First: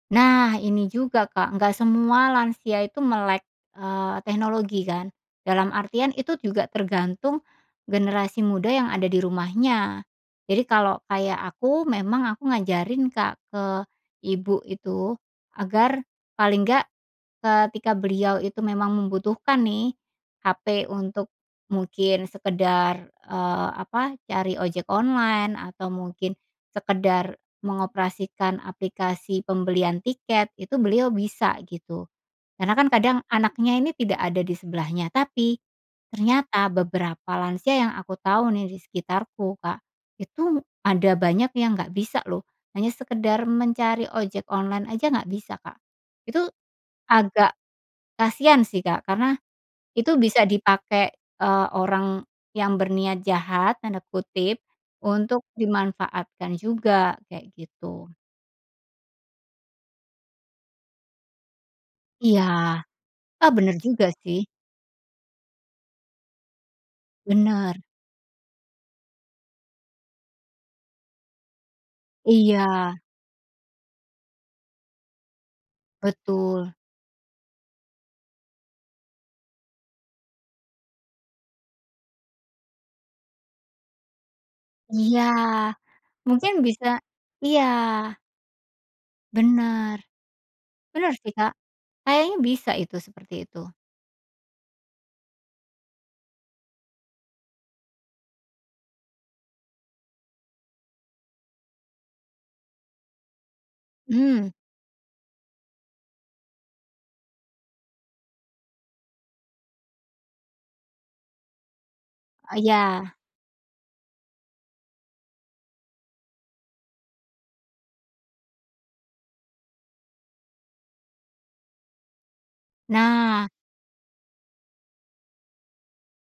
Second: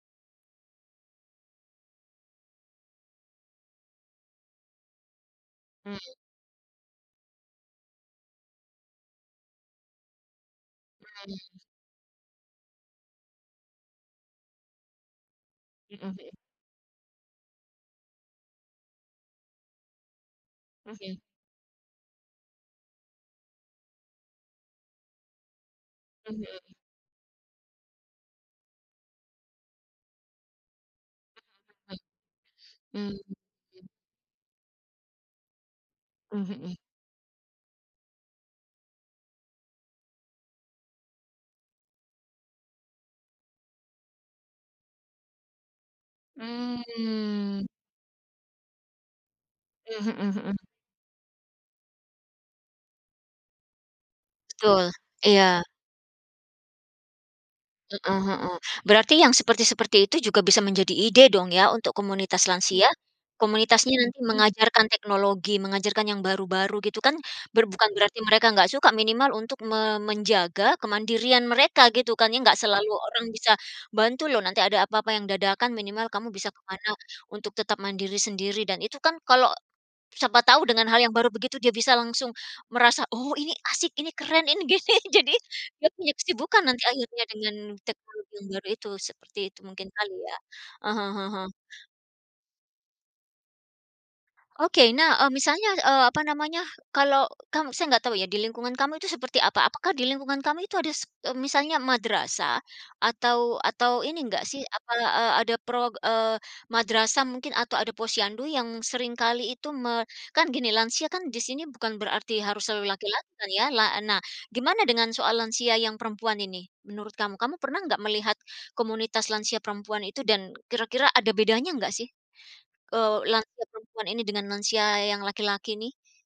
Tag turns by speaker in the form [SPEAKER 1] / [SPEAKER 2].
[SPEAKER 1] Nah ini juga Kak, nggak semua lansia itu melek, eee, teknologi kan. Dalam
[SPEAKER 2] Hmm.
[SPEAKER 1] artian itu juga tergantung generasi muda yang ada di rumahnya, jadi kalau kayak
[SPEAKER 2] Hmm.
[SPEAKER 1] aku memang aku ngajarin Kak ke Ibu itu agar
[SPEAKER 2] Heeh heeh.
[SPEAKER 1] paling enggak, ketika beliau itu memang membutuhkan nih HP
[SPEAKER 2] Oh, ya.
[SPEAKER 1] untuk mungkin sekedar, eee, apa, cari ojek online atau
[SPEAKER 2] Oh
[SPEAKER 1] mungkin
[SPEAKER 2] ya.
[SPEAKER 1] sekedar mengoperasikan aplikasi pembelian tiket, itu beliau bisa gitu. Karena kan
[SPEAKER 2] Mhm,
[SPEAKER 1] kadang anaknya
[SPEAKER 2] mmm.
[SPEAKER 1] ini tidak ada disebelahnya tapi
[SPEAKER 2] Oh,
[SPEAKER 1] ternyata
[SPEAKER 2] heeh.
[SPEAKER 1] beberapa lansia yang aku tahu nih di sekitarku Kak, itu ada banyak yang nggak bisa loh hanya sekedar mencari ojek online aja nggak bisa, Kak. Itu agak
[SPEAKER 2] Mmm.
[SPEAKER 1] kasihan sih Kak karena
[SPEAKER 2] Eee,
[SPEAKER 1] itu
[SPEAKER 2] heeh
[SPEAKER 1] bisa
[SPEAKER 2] heeh.
[SPEAKER 1] dipakai, eee, orang yang "berniat jahat" tanda kutip
[SPEAKER 2] Betul,
[SPEAKER 1] untuk
[SPEAKER 2] iya.
[SPEAKER 1] dimanfaatkan juga, kayak gitu.
[SPEAKER 2] Heeh heeh, berarti yang seperti-seperti itu juga bisa menjadi ide dong ya untuk
[SPEAKER 1] Iya,
[SPEAKER 2] komunitas lansia?
[SPEAKER 1] eh bener
[SPEAKER 2] Komunitasnya
[SPEAKER 1] juga
[SPEAKER 2] nanti
[SPEAKER 1] sih.
[SPEAKER 2] mengajarkan teknologi, mengajarkan yang baru-baru gitu kan ber
[SPEAKER 1] Bener.
[SPEAKER 2] bukan berarti mereka nggak suka, minimal untuk me menjaga kemandirian mereka gitu kan ya? Enggak
[SPEAKER 1] Iya.
[SPEAKER 2] selalu orang bisa bantu loh nanti ada apa-apa yang dadakan minimal kamu bisa ke
[SPEAKER 1] Betul.
[SPEAKER 2] mana untuk tetap mandiri sendiri dan itu kan kalau siapa tahu dengan hal yang baru begitu dia bisa langsung merasa, "Oh ini asik, ini keren, ini gini."
[SPEAKER 1] Iya
[SPEAKER 2] Jadi, dia punya
[SPEAKER 1] mungkin
[SPEAKER 2] kesibukan nanti
[SPEAKER 1] bisa
[SPEAKER 2] akhirnya dengan
[SPEAKER 1] iya.
[SPEAKER 2] teknologi yang baru itu seperti itu mungkin
[SPEAKER 1] Bener,
[SPEAKER 2] kali ya? Ah hah
[SPEAKER 1] bener
[SPEAKER 2] ah
[SPEAKER 1] sih,
[SPEAKER 2] hah.
[SPEAKER 1] Kak. Kayaknya bisa itu seperti itu.
[SPEAKER 2] Oke nah, eee, misalnya, eee, apa namanya, kalau kamu saya nggak tahu ya di lingkungan kamu itu seperti apa, apakah di lingkungan kamu itu ada s eee, misalnya madrasah? Atau atau ini nggak
[SPEAKER 1] Mmm.
[SPEAKER 2] sih, apa, e ada pro eee, madrasah mungkin atau ada posyandu yang sering kali itu me kan gini lansia kan di sini bukan berarti
[SPEAKER 1] E
[SPEAKER 2] harus selalu
[SPEAKER 1] iya.
[SPEAKER 2] laki-laki kan ya? La nah gimana dengan soal lansia yang perempuan ini menurut kamu? Kamu pernah enggak melihat komunitas lansia perempuan itu dan kira-kira ada bedanya enggak sih, eee,
[SPEAKER 1] Nah.
[SPEAKER 2] lansia perempuan ini dengan lansia yang laki-laki ini?